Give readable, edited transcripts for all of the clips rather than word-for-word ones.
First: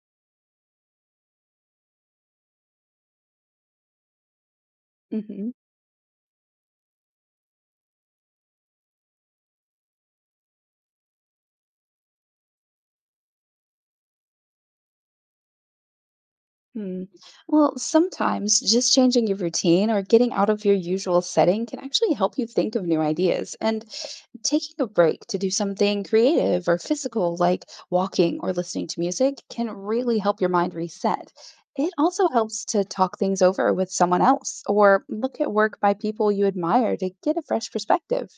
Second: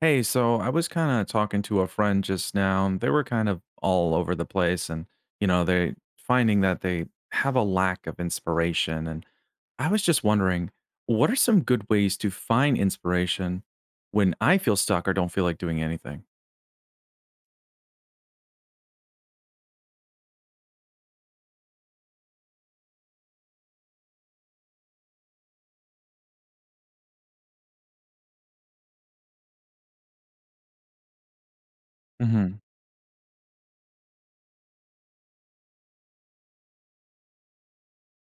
Hey, so I was kind of talking to a friend just now, and they were kind of all over the place and, Hmm. They finding that they have a lack of inspiration. And I was just wondering, what are some good ways to find inspiration when I feel stuck or don't feel like doing anything? Hmm. Well, sometimes just changing your routine or getting out of your usual setting can actually help you think of new ideas. And taking a break to do something creative or physical, like walking or listening to music, can really help your mind reset. It also Hmm. helps to talk things over with someone else or look at work by people you admire to get a fresh perspective.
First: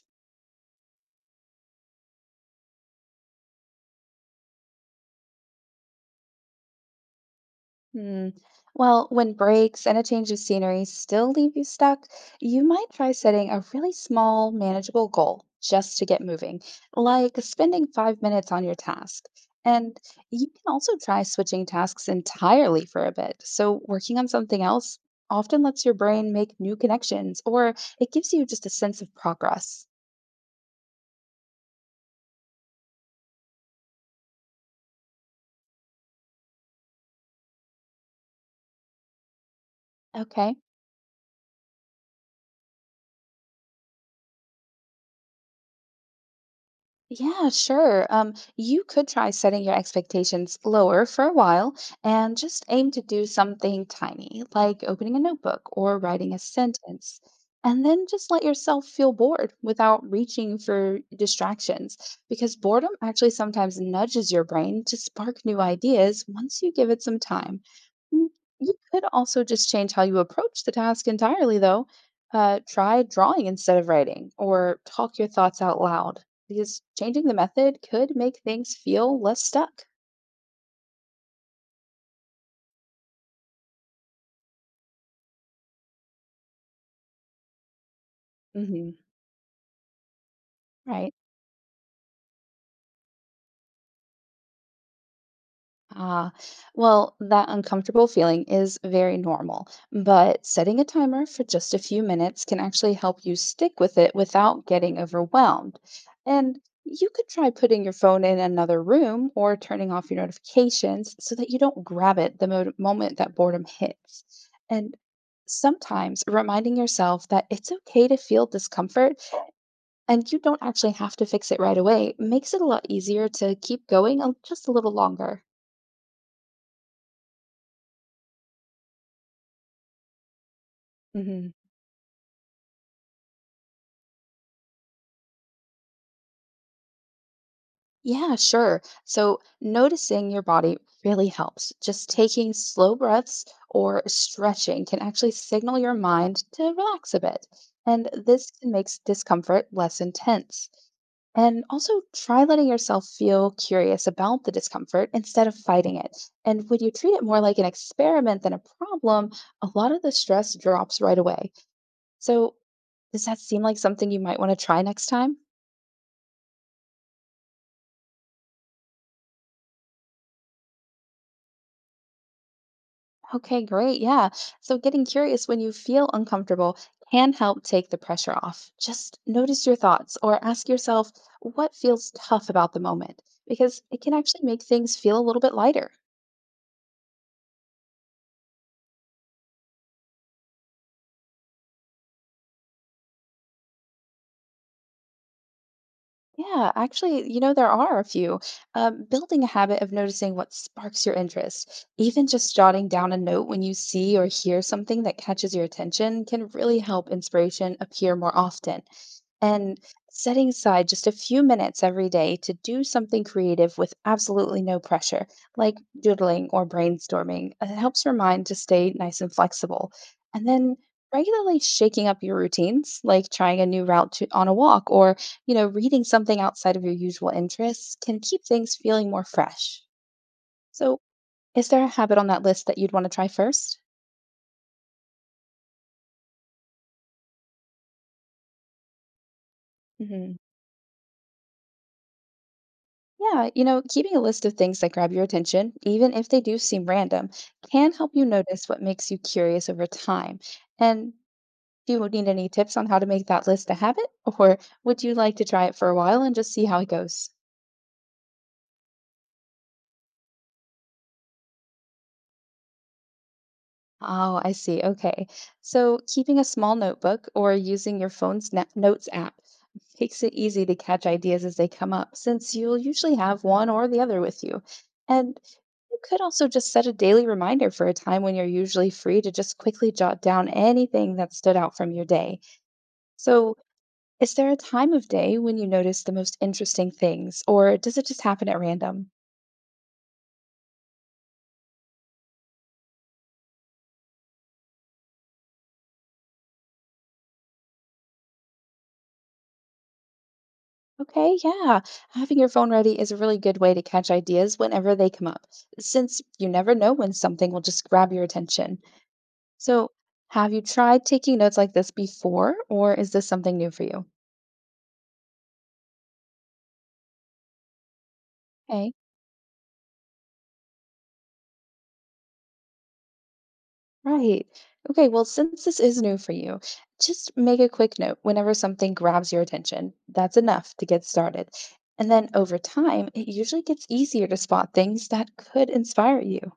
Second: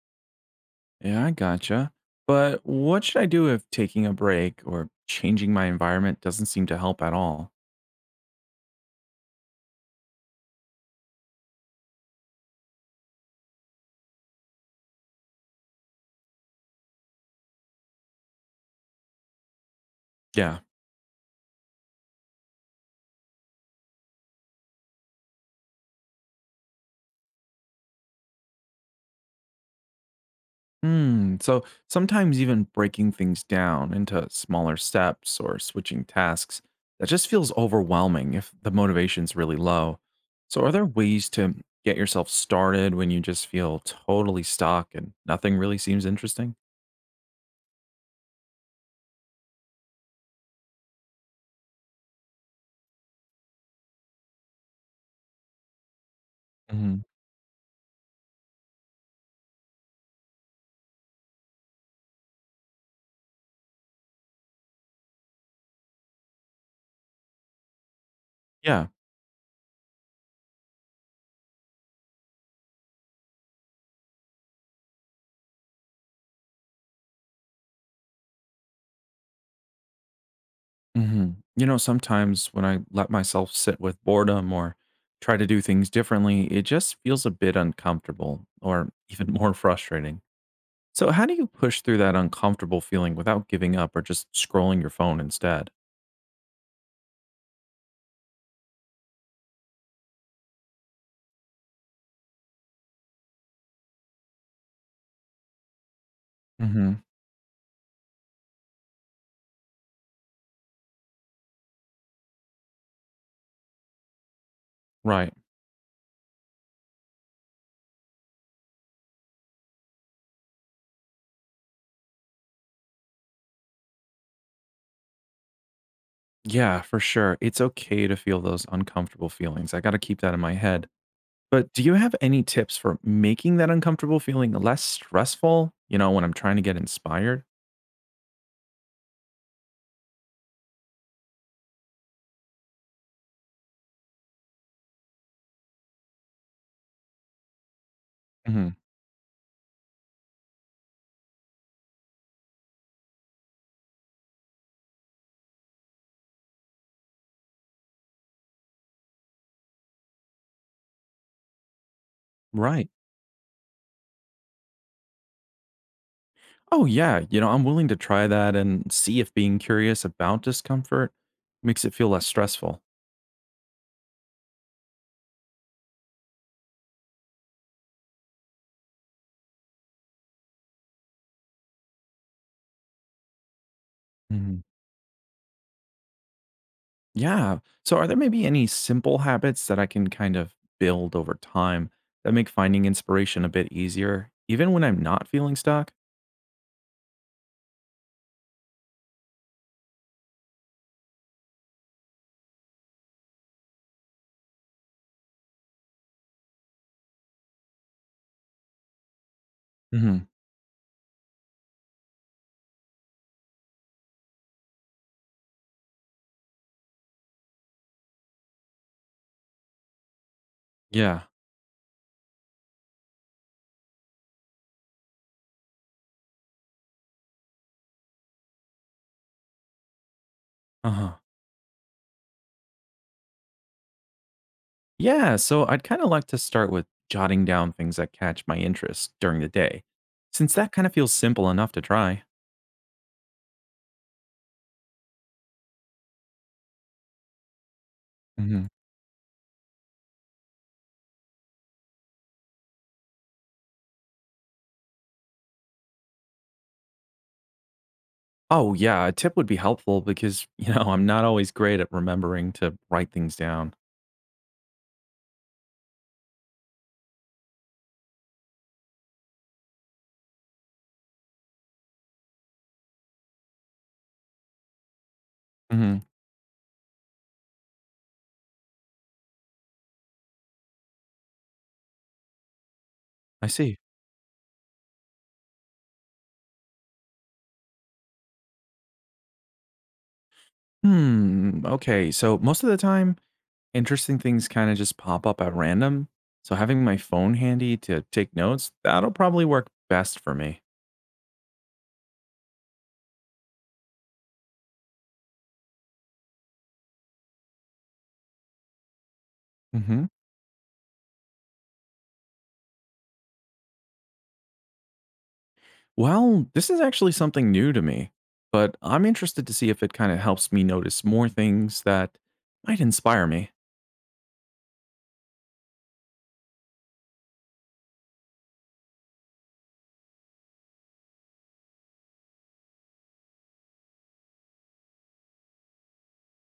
Yeah, I gotcha. But what should I do if taking a break or changing my environment doesn't seem to help at all? Hmm. Well, when breaks and a change of scenery still leave you stuck, you might try setting a really small, manageable goal just to get moving, like spending 5 minutes on your task. And you Yeah. can also try switching tasks entirely for a bit. So, working on something else often lets your brain make new connections, or it gives you just a sense of progress. So sometimes even breaking things down into smaller steps or switching tasks, that just feels overwhelming if the motivation's really low. Okay. So are there ways to get yourself started when you just feel totally stuck and nothing really seems interesting? Yeah, sure. You could try setting your expectations lower for a while and just aim to do something tiny, like opening a notebook or writing a Hmm. sentence. And then just let yourself feel bored without reaching for distractions, because boredom actually sometimes nudges your brain to spark new ideas once you give it some time. Mm, You Yeah. could also just change how you approach the task entirely, though. Try drawing instead of writing, or talk your thoughts out loud, because changing the method could make things feel less stuck. You know, sometimes when I let myself sit with boredom or try to do things differently, it just feels a bit uncomfortable or Hmm. even more frustrating. So, Right? how do you push through that uncomfortable feeling without giving up or just scrolling your phone instead? Ah, well, that uncomfortable feeling is very normal, but setting a timer for just a few minutes can actually help you stick with it without getting overwhelmed. And Hmm. you could try putting your phone in another room or turning off your notifications so that you don't grab it the moment that boredom hits. And Right. sometimes reminding yourself that it's okay to feel discomfort and you don't actually have to fix it right away makes it a lot easier to keep going just a little longer. Yeah, for sure. It's okay to feel those uncomfortable feelings. I got to keep that in my head. Hmm. But do you have any tips for making that uncomfortable feeling less stressful? You know, when I'm trying to get inspired? Yeah, sure. So noticing your body really helps. Just taking slow breaths or stretching can actually signal your mind to relax a bit. And this Hmm. makes discomfort less intense. And also try letting yourself feel curious about the discomfort instead of fighting it. And when you treat it more like an experiment than a problem, a lot of the stress drops right away. So, Right. does that seem like something you might want to try next time? Oh, yeah. You know, I'm willing to try that and see if being curious about discomfort makes it feel less stressful. Okay, great. Yeah. So, getting curious when you feel uncomfortable can help take the pressure off. Just notice your thoughts or ask yourself what feels tough about the moment, because it can actually Mhm. make things feel a little bit lighter. Yeah. So, are there maybe any simple habits that I can kind of build over time that make finding inspiration a bit easier, even when I'm not feeling stuck? Yeah, actually, you know, there are a few. Building a habit of noticing what sparks your interest, even just jotting down a note when you see or hear something that catches your attention, can really help inspiration appear more often. And Hmm. setting aside just a few minutes every day to do something creative with absolutely no pressure, like doodling or brainstorming, helps your mind to stay nice and flexible. And then Yeah. regularly shaking up your routines, like trying a new route on a walk, or, you know, reading something outside of your usual interests can keep things feeling more fresh. Uh So, huh. is there a habit on that list that you'd want to try first? Yeah. So, I'd kind of like to start with jotting down things that catch my interest during the day, Hmm. since that kind of feels simple enough to try. Yeah, you know, keeping a list of things that grab your attention, even if they do seem random, can help you Hmm. notice what makes you curious over time. And do you need any tips on how to make that list a habit, or would you like to try it for a while and just see how it goes? Oh, yeah. A tip would be helpful because, I'm not always great at remembering to write things down. Oh, I see. Okay. So keeping a small notebook or using your phone's notes app makes it easy to catch ideas as they come up, since you'll usually have one or the other with you. And Hmm. you could also just set a daily reminder for a time when you're usually free to just quickly jot down anything that stood out from your day. I So, see. is there a time of day when you notice the most interesting things, or does it just happen at random? Hmm. Okay. So, most of the time, interesting things kinda just pop up at random, so having my phone handy to take notes, that'll probably work best for me. Okay, yeah. Having your phone ready is a really good way to catch ideas whenever they come up, since you never know when something will just grab your attention. So, Mhm. have you tried taking notes like this before, or is this something new for you? Well, this is actually something new to me, but Okay, I'm interested to see if it kinda helps me notice more things that might inspire me. right. Okay, well, since this is new for you, just make a quick note whenever something grabs your attention. That's enough to get started. And then over time, it usually gets easier to spot things that could inspire you.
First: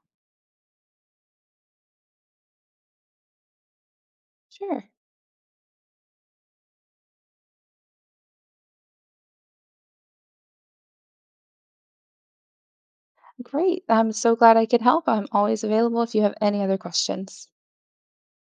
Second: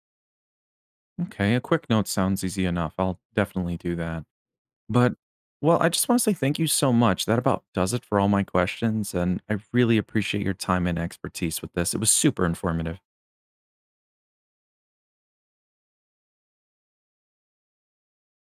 Okay, a quick note sounds easy enough, I'll definitely do that. Sure. But, well, I just wanna say thank you so much, that about does it for all my questions, and I really appreciate your time and expertise with this, it was super informative. Great. I'm so glad I could help. I'm always available if you have any other questions.